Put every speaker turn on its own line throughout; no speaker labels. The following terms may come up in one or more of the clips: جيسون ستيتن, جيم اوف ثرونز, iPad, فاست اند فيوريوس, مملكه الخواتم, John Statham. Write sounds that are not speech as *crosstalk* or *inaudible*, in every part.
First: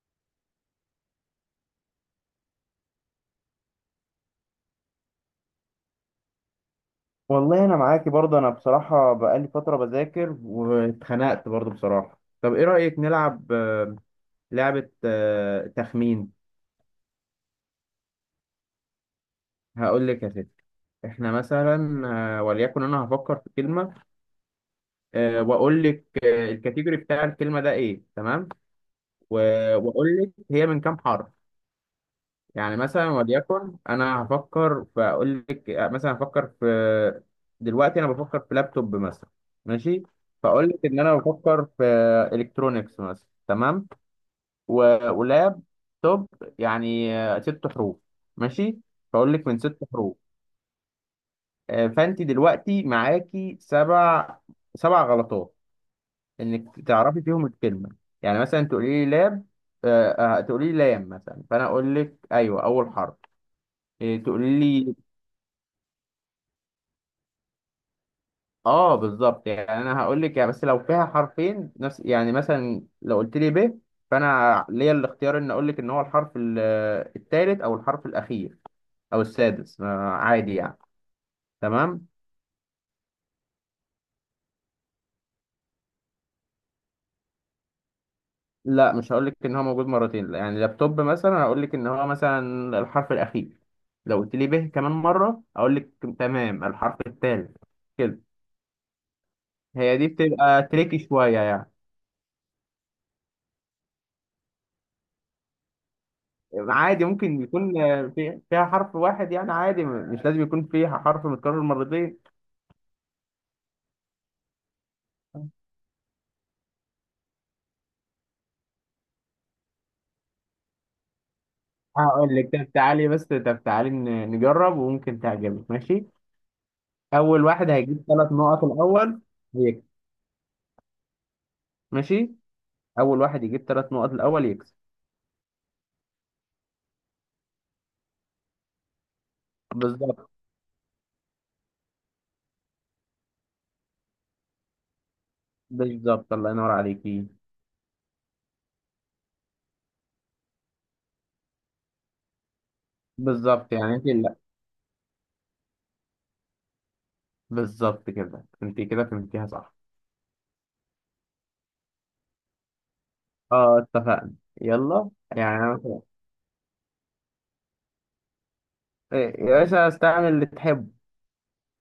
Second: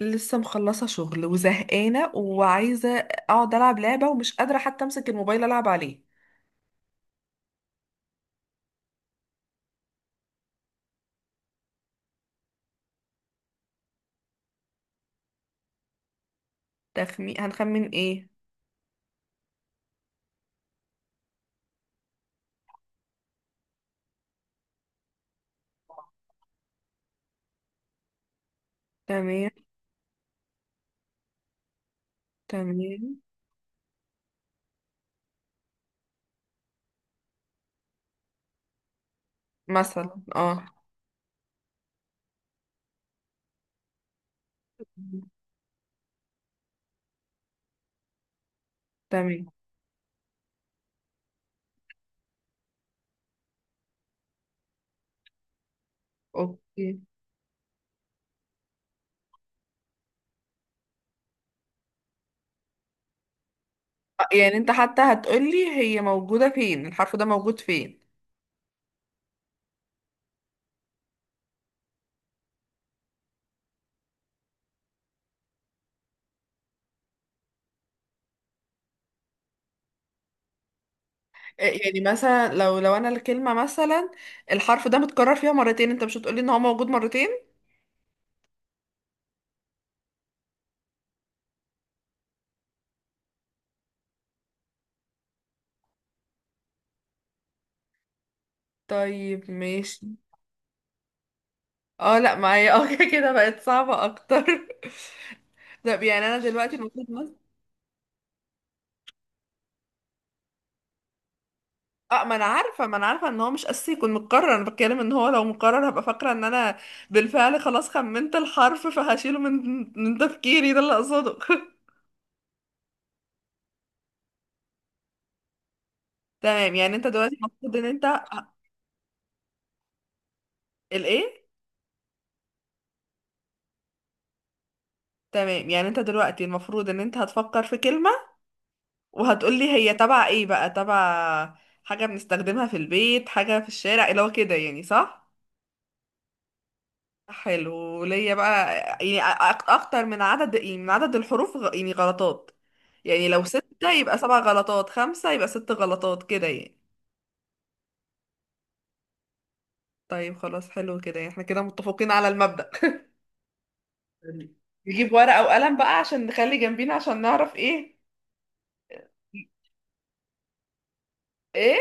لسه مخلصة شغل وزهقانة وعايزة اقعد العب لعبة ومش قادرة حتى امسك الموبايل العب عليه.
والله انا معاكي برضه انا بصراحه بقالي فتره بذاكر واتخنقت برضه بصراحه. طب ايه رايك نلعب لعبه، تخمين.
تخمين، هنخمن ايه؟
هقول لك يا ستي. احنا مثلا وليكن انا هفكر في كلمه، واقول لك الكاتيجوري بتاع الكلمه ده ايه؟ تمام.
تمام.
واقول لك هي من كام حرف. يعني مثلا
تمام.
وليكن انا هفكر، فاقول لك مثلا هفكر في، دلوقتي انا بفكر في لابتوب مثلا. ماشي.
مثلا اه.
فاقول لك ان انا بفكر في الكترونكس مثلا. تمام. ولاب توب، يعني ست حروف. ماشي. فاقول لك
تمام.
من ست حروف، فانت دلوقتي معاكي سبع غلطات انك
اوكي.
تعرفي فيهم الكلمه. يعني مثلا تقولي لي لاب آه، آه، تقولي لي لام مثلا، فانا اقول لك ايوه اول حرف. إيه،
يعني
تقولي
انت
لي.
حتى هتقولي هي موجودة فين؟ الحرف ده موجود فين؟
اه، بالظبط. يعني انا هقول لك يعني، بس لو فيها حرفين نفس، يعني مثلا لو قلت لي ب، فانا ليا الاختيار ان اقول لك ان هو الحرف الثالث او الحرف الاخير او السادس، ما عادي يعني.
يعني
تمام.
مثلا لو انا الكلمة مثلا الحرف ده متكرر فيها مرتين، انت مش هتقولي ان هو موجود مرتين؟
لا، مش هقول لك ان هو موجود مرتين. لا، يعني لابتوب مثلا هقول لك ان هو مثلا الحرف الاخير، لو قلت لي ب كمان مره اقول لك تمام الحرف الثالث كده.
طيب
هي
ماشي.
دي بتبقى تريكي شويه يعني.
اه لا، معايا اه *laughs* كده بقت صعبة اكتر *laughs* طب يعني انا دلوقتي
عادي،
المفروض.
ممكن يكون فيها حرف واحد يعني، عادي مش لازم يكون فيها حرف متكرر مرتين.
اه، ما انا عارفه ان هو مش اساسي يكون متكرر، انا بتكلم ان هو لو مكرر هبقى فاكره ان انا بالفعل خلاص خمنت الحرف فهشيله من تفكيري، ده اللي اقصده *laughs*
هقول لك، طب تعالي نجرب وممكن تعجبك. ماشي.
تمام، يعني انت دلوقتي
اول واحد
المفروض ان
هيجيب
انت
ثلاث نقط الاول يكسب.
الايه؟
ماشي، اول واحد يجيب ثلاث نقط الاول يكسب.
تمام، يعني انت دلوقتي المفروض ان انت هتفكر في كلمه وهتقولي هي تبع
بالظبط.
ايه بقى؟ تبع حاجه بنستخدمها في البيت، حاجه في الشارع، اللي هو كده يعني، صح؟
بالظبط، الله ينور عليكي.
حلو، ليا بقى. يعني اكتر من عدد، يعني من عدد الحروف يعني غلطات، يعني لو
بالظبط،
ستة
يعني انت
يبقى
لا،
سبع غلطات، خمسة يبقى ست غلطات كده يعني.
بالظبط كده انت كده فهمتيها صح.
طيب خلاص، حلو كده، يعني احنا كده متفقين على المبدأ.
اه، اتفقنا.
*laughs*
يلا،
نجيب ورقة
يعني انا
وقلم بقى
مثلا.
عشان نخلي جنبينا، عشان نعرف ايه.
إيه، يا باشا استعمل اللي تحبه،
ايه.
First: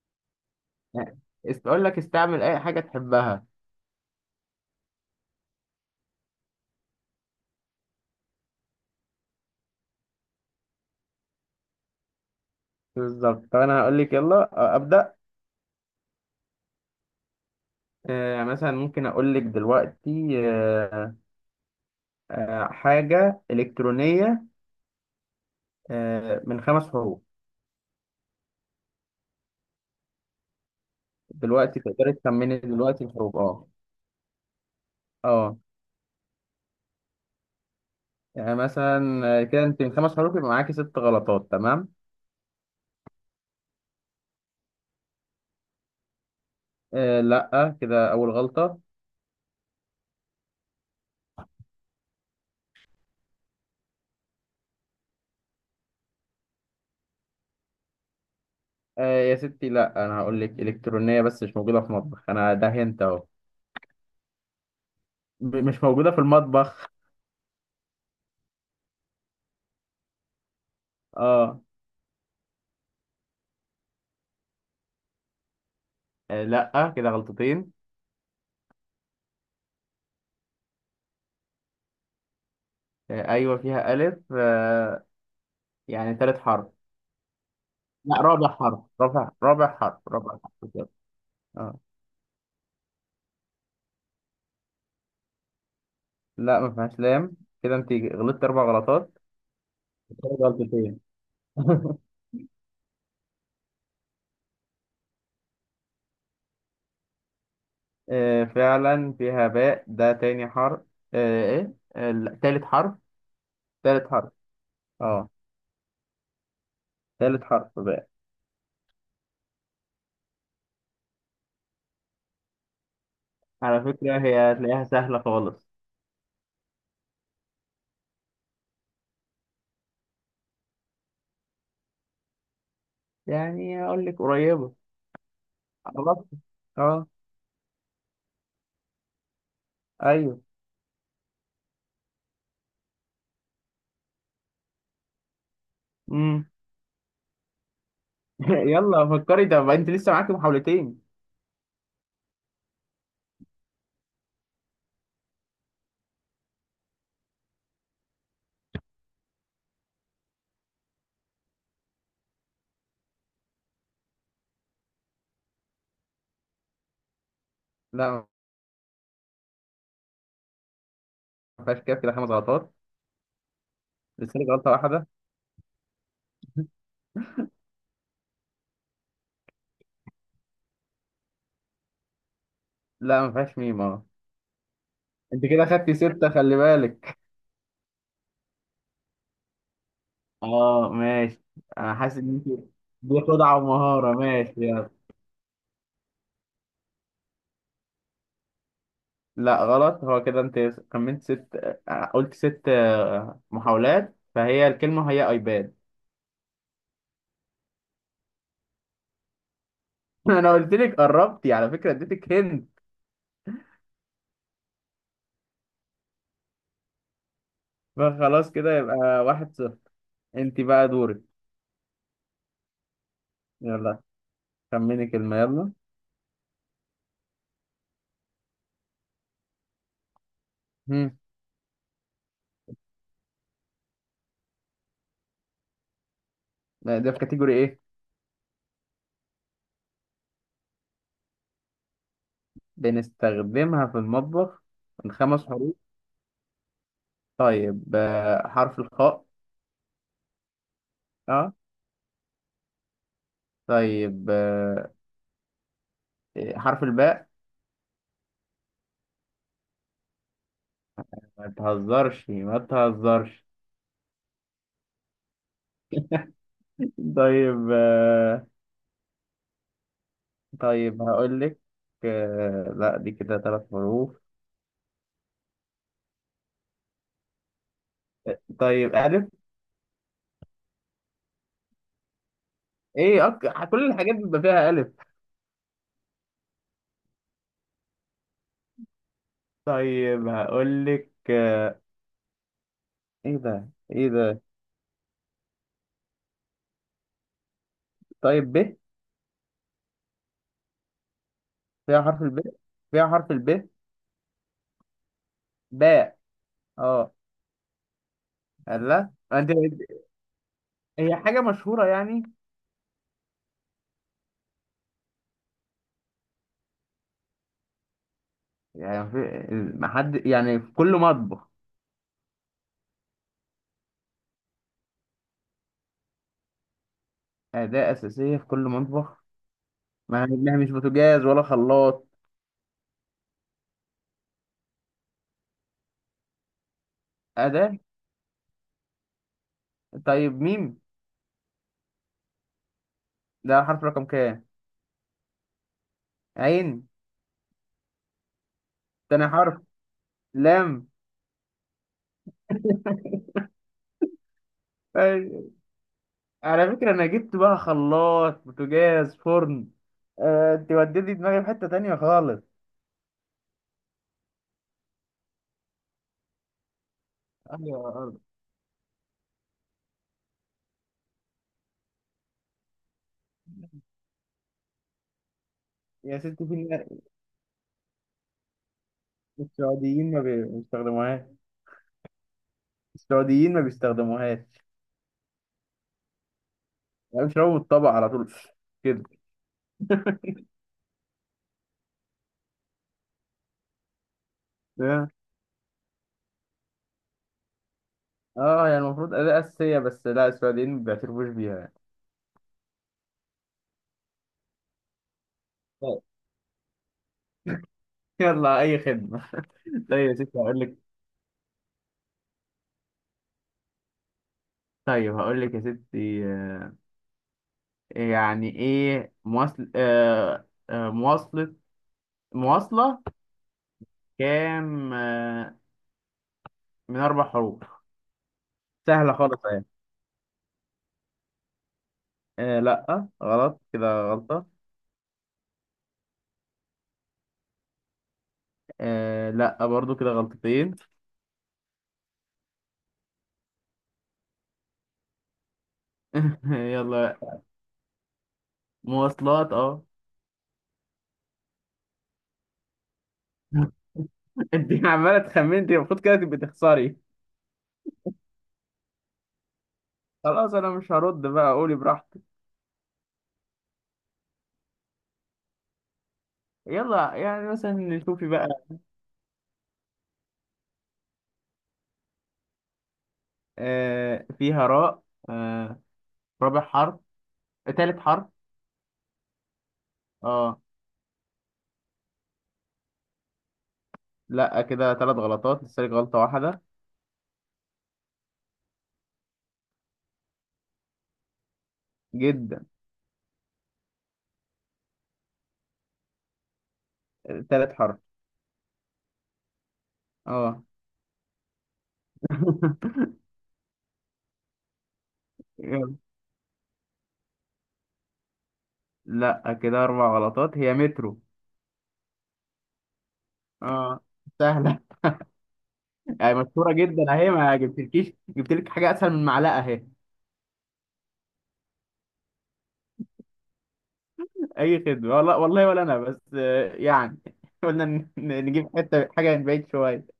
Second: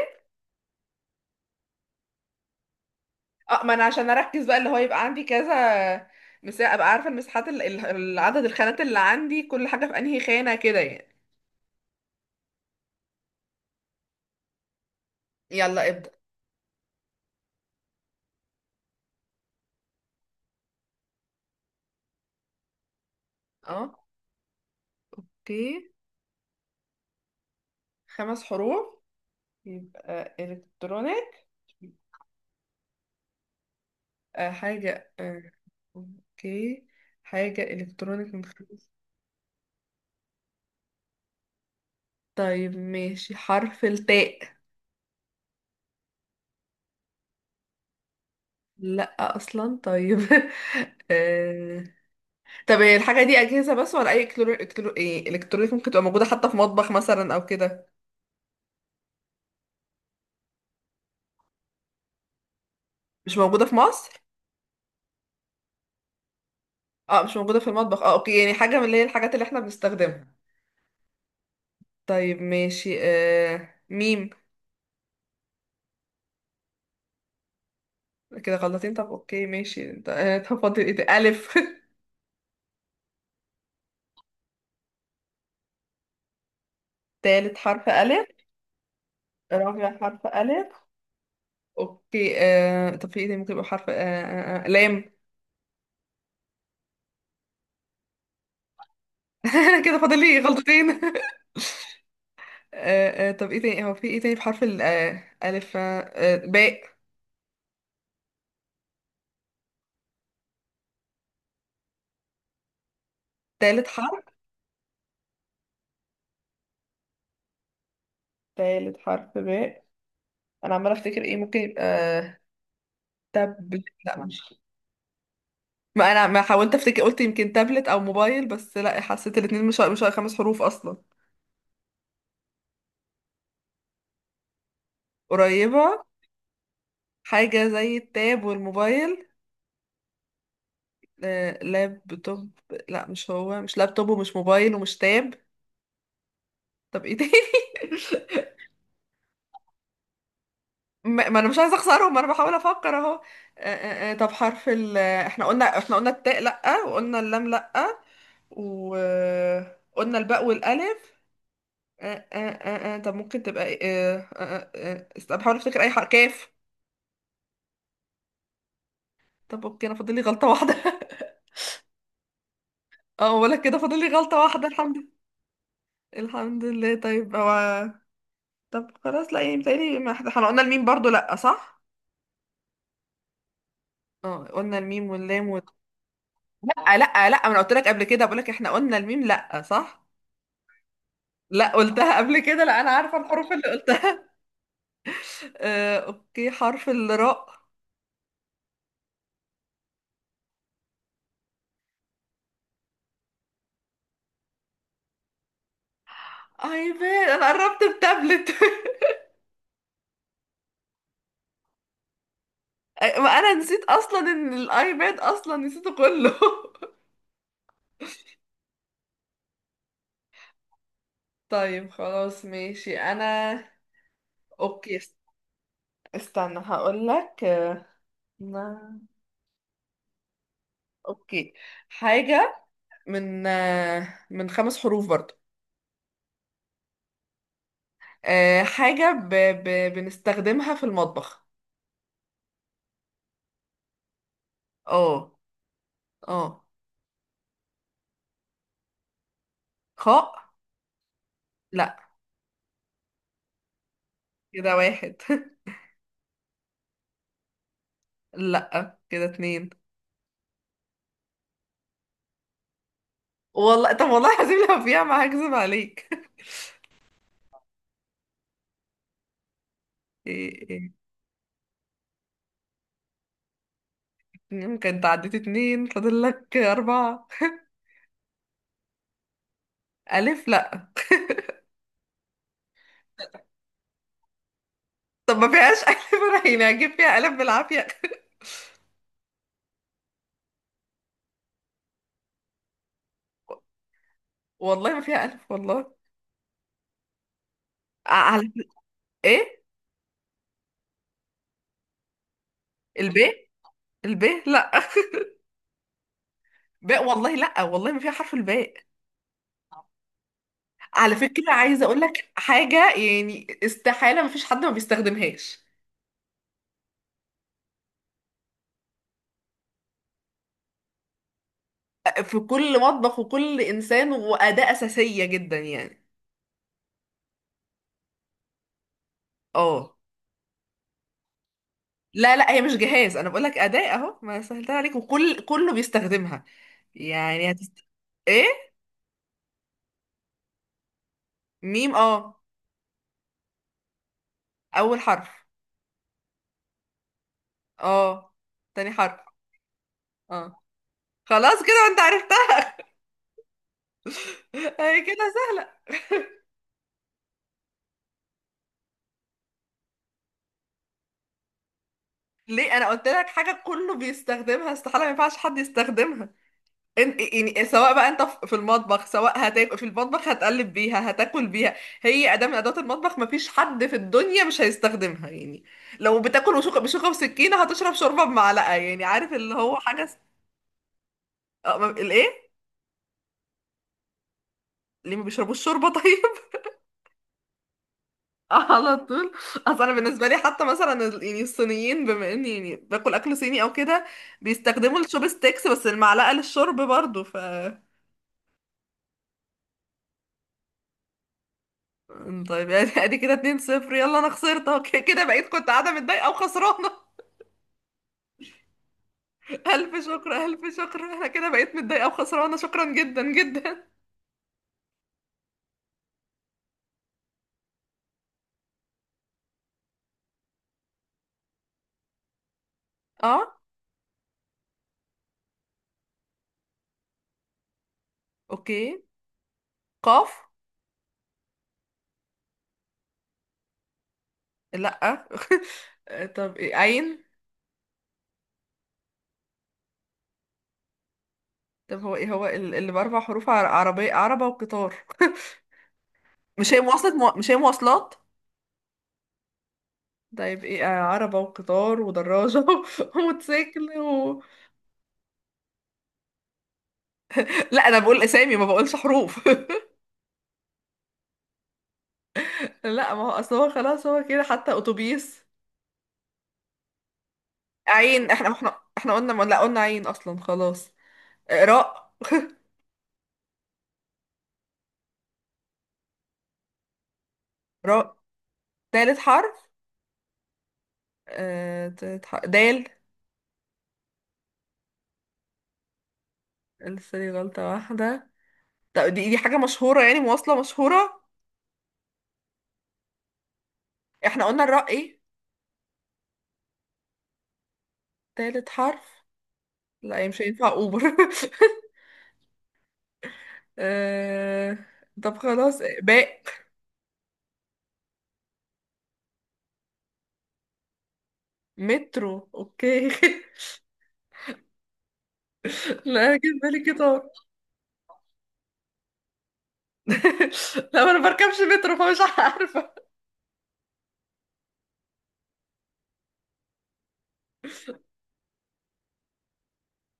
يعني اقول لك استعمل اي حاجه تحبها.
اه، ما انا عشان اركز بقى اللي هو يبقى عندي كذا مساحة، ابقى عارفة المساحات العدد، الخانات اللي عندي، كل حاجة في انهي خانة كده يعني.
بالظبط. طب انا هقول لك، يلا ابدا.
يلا ابدأ.
مثلا ممكن اقول لك دلوقتي حاجه
اه
الكترونيه،
اوكي.
من خمس حروف.
خمس حروف يبقى الكترونيك.
دلوقتي تقدري تخمني دلوقتي الحروف، اه.
آه، حاجة آه،
اه،
اوكي. حاجة الكترونيك من
يعني
خمس.
مثلا كده انت من خمس حروف يبقى معاكي ست غلطات. تمام.
طيب ماشي، حرف التاء.
لا، كده اول غلطه.
لا اصلا؟ طيب *laughs* آه، طب هي الحاجه دي اجهزه بس ولا اي إلكترو... إلكترو... إيه؟ الكترونيك ممكن تبقى موجوده حتى في مطبخ مثلا او كده؟
يا ستي، لا، انا هقول لك الكترونيه بس مش موجوده في مطبخ، انا ده هنت اهو.
مش موجوده في مصر؟
مش موجوده في المطبخ.
اه مش موجوده في المطبخ، اه اوكي، يعني حاجه من اللي هي الحاجات اللي احنا بنستخدمها.
اه.
طيب ماشي، ميم.
لا، كده غلطتين.
كده غلطين؟ طب اوكي ماشي، انت *laughs* طب فاضل ايه ده؟ الف.
ايوه فيها الف. يعني تالت حرف.
*laughs* تالت حرف
لا،
الف؟
رابع حرف، رابع، رابع
رابع
حرف،
حرف
رابع حرف
الف.
كده. اه.
اوكي طب في ايه ده ممكن يبقى حرف لام.
لا، ما فيهاش لام، كده انت غلطت اربع غلطات.
*laughs* كده فاضل لي
غلطت
غلطتين
غلطتين.
*laughs*
*laughs*
طب ايه تاني، هو في ايه تاني بحرف ال آه ألف باء.
آه، فعلا فيها باء، ده تاني حرف. آه، ايه، آه، لا، تالت حرف.
تالت
تالت
حرف؟
حرف. اه. تالت حرف باء.
تالت حرف باء. انا عمالة افتكر ايه ممكن يبقى،
على
تابلت؟
فكرة
لا
هي
مش.
هتلاقيها سهلة خالص.
ما انا ما حاولت افتكر، قلت يمكن تابلت او موبايل، بس لا حسيت الاتنين مش خمس حروف اصلا.
يعني اقول لك قريبة.
قريبة؟
خلاص. اه،
حاجة زي التاب والموبايل.
ايوه.
آه لابتوب. لا مش هو، مش لابتوب ومش موبايل ومش تاب.
امم.
طب ايه تاني
*laughs*
*laughs*
يلا فكري ده بقى، انت لسه معاكي محاولتين.
ما ما انا مش عايزه اخسرهم، انا بحاول افكر اهو. طب حرف احنا قلنا، احنا قلنا التاء لأ، وقلنا اللام لأ، وقلنا الباء والألف. طب ممكن تبقى ايه؟ بحاول افتكر اي حرف. كاف؟
لا،
طب اوكي، انا فاضل لي غلطة واحدة *laughs*
ما فيهاش، كده كده خمس غلطات،
اه ولا كده فاضل لي غلطة
لسه لك
واحدة،
غلطة
الحمد
واحدة.
لله. الحمد لله. طيب هو، طب خلاص لا، يعني متهيألي ما احنا، إحنا قلنا الميم برضو لأ، صح؟
لا، ما فيهاش ميم، اه.
اه قلنا الميم
انت
واللام
كده خدتي ستة، خلي
لأ
بالك.
لأ لأ، ما انا قلت لك قبل كده، بقول لك احنا قلنا الميم لأ، صح؟
اه، ماشي.
لا
انا حاسس
قلتها
ان
قبل
انت
كده، لا انا عارفه
دي
الحروف
خدعة
اللي
ومهارة.
قلتها.
ماشي، يلا.
*laughs* اوكي، حرف الراء.
لا، غلط، هو كده انت كملت ست، قلت ست محاولات، فهي الكلمة هي ايباد.
ايباد؟ انا قربت التابلت *laughs*
*laughs* انا قلت لك قربتي، على فكرة اديتك هند.
ما انا نسيت اصلا ان الايباد اصلا نسيته كله *laughs*
فخلاص كده يبقى 1-0. انت بقى دورك.
طيب خلاص ماشي، انا
يلا،
اوكي
خمني كلمة، يلا.
استنى هقول لك. نا-
هم.
اوكي. حاجة من من خمس حروف برضو.
ده في كاتيجوري ايه؟
حاجة بنستخدمها في المطبخ.
بنستخدمها في المطبخ. من
اه.
خمس حروف.
اه.
طيب، حرف الخاء.
خاء؟
اه.
لا.
طيب،
كده واحد.
إيه، حرف الباء.
لا كده اتنين.
ما تهزرش، ما تهزرش.
والله طب، والله العظيم لو فيها ما هكذب عليك *laughs*
طيب،
إيه إيه.
طيب هقول لك، لا، دي كده ثلاث حروف.
يمكن تعديت اتنين، فاضل لك أربعة.
طيب، ألف.
ألف؟ لا.
ايه، كل الحاجات بيبقى فيها ألف.
طب ما فيهاش ألف *laughs* أنا يعني هجيب فيها ألف بالعافية؟
طيب هقول لك ايه
*laughs*
ده؟ ايه ده؟
والله ما فيها ألف، والله. على.
طيب، ب،
إيه؟
فيها حرف الب، فيها حرف
الباء؟
الب.
الباء لا *laughs*
باء،
باء،
اه.
والله لا، والله ما فيها حرف الباء.
لا، انت.
على
هي حاجة
فكرة عايزة
مشهورة
أقول
يعني،
لك حاجة، يعني استحالة ما فيش حد ما بيستخدمهاش.
يعني في، ما حد يعني في كل مطبخ.
في كل مطبخ، وكل إنسان، وأداة أساسية جدا يعني.
أداة أساسية في كل مطبخ.
اه.
ما هي مش بوتاجاز ولا خلاط.
لا لا، هي مش جهاز، انا بقول لك اداة اهو، ما سهلتها عليك، كله بيستخدمها. يعني
أداة.
ايه.
طيب، ميم.
ميم. اه،
ده حرف رقم كام؟
اول حرف.
عين.
اه، تاني حرف.
تاني حرف.
اه.
لام.
خلاص كده انت عرفتها *laughs* هي كده
أي.
سهلة.
على فكرة أنا جبت بقى خلاط، بوتاجاز، فرن، أنت وديتي دماغي في حتة تانية خالص.
ليه؟ انا قلت لك حاجة كله بيستخدمها، استحالة ما ينفعش حد يستخدمها. انت يعني
أيوة يا
سواء بقى
أرض.
انت في المطبخ، سواء هتاكل في المطبخ، هتقلب بيها، هتاكل بيها. هي اداة من ادوات المطبخ، مفيش حد في الدنيا مش هيستخدمها يعني.
يا
لو
ستي في
بتاكل بشوكة، بشوكة وسكينة، هتشرب شوربة بمعلقة، يعني عارف اللي هو حاجة
السعوديين ما بيستخدموهاش.
اه. الايه؟
السعوديين ما بيستخدموهاش.
ليه ما بيشربوش شوربة طيب؟
يعني بيشربوا من الطبق على طول
*laughs* على
كده.
طول. اصل انا بالنسبة لي حتى مثلا يعني الصينيين، بما اني يعني باكل اكل صيني او كده، بيستخدموا
اه.
الشوب ستيكس، بس المعلقة للشرب برضو ف.
يعني المفروض أداة أساسية، بس لا، السعوديين ما بيعترفوش بيها.
طيب يعني *laughs* ادي كده 2-0، يلا انا خسرت اهو، كده بقيت، كنت قاعده
طيب.
متضايقه وخسرانه
يلا، أي خدمة.
*laughs*
*laughs*
الف
طيب يا ستي
شكر،
هقول لك.
الف شكر، انا كده بقيت متضايقه وخسرانه، شكرا جدا جدا.
طيب هقول لك يا ستي يعني ايه، مواصلة،
*laughs* اه
كام من أربع حروف.
اوكي.
سهلة خالص أهي.
قاف؟
لأ، غلط، كده غلطة.
لا *laughs* طب إيه؟ عين؟
لأ، برضو كده غلطتين.
طب هو ايه هو اللي باربع حروف؟ عربيه، عربه وقطار
*laughs*
*laughs* مش هي مواصلات
يلا.
مش هي مواصلات؟
مواصلات، اه.
طيب ايه، عربه وقطار ودراجه *laughs* وموتوسيكل
*laughs* انت عمالة تخمني، انت المفروض كده تبقي تخسري.
لا انا بقول اسامي، ما بقولش حروف
خلاص، انا مش هرد بقى، قولي براحتك.
*laughs* لا، ما هو اصل هو خلاص هو كده حتى اتوبيس.
يلا، يعني مثلا شوفي
عين،
بقى.
احنا قلنا، ما لا قلنا عين اصلا، خلاص. راء.
فيها راء. آه، رابع حرف. تالت
راء،
حرف.
تالت حرف؟
اه.
تالت حرف دال.
لا، كده ثلاث غلطات، لسه لك غلطة واحدة.
لسه لي غلطة واحدة. طب دي، دي حاجة مشهورة يعني، مواصلة مشهورة.
جدا.
احنا قلنا الراء ايه؟
ثالث حرف.
تالت حرف. لا هي مش
اه.
هينفع اوبر *laughs*
*laughs*
آه، طب خلاص،
يلا.
باء.
لا، كده اربع غلطات، هي مترو.
مترو؟ اوكي
اه، سهلة.
*laughs*
*laughs*
لا
يعني
انا جه في
مشهورة
بالي
جدا
قطار
اهي، ما جبتلكيش جبتلك حاجة اسهل من معلقة اهي.
*laughs* لا ما انا بركبش مترو فمش عارفة.
اي خدمة، والله والله، ولا انا بس يعني، *laughs* قلنا نجيب حتة حاجة من بعيد شوية.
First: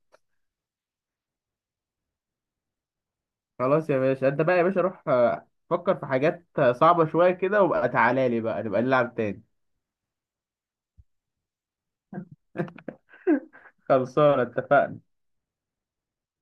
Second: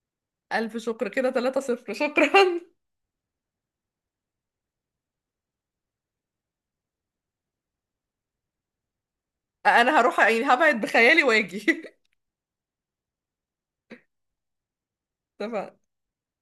الف شكر كده 3 صفر، شكرا.
خلاص يا باشا، انت بقى يا باشا روح فكر في حاجات صعبة شوية كده، وبقى تعالى لي بقى نبقى نلعب تاني.
انا هروح يعني هبعد بخيالي واجي *laughs*
*laughs* خلصانة، اتفقنا.
طبعا.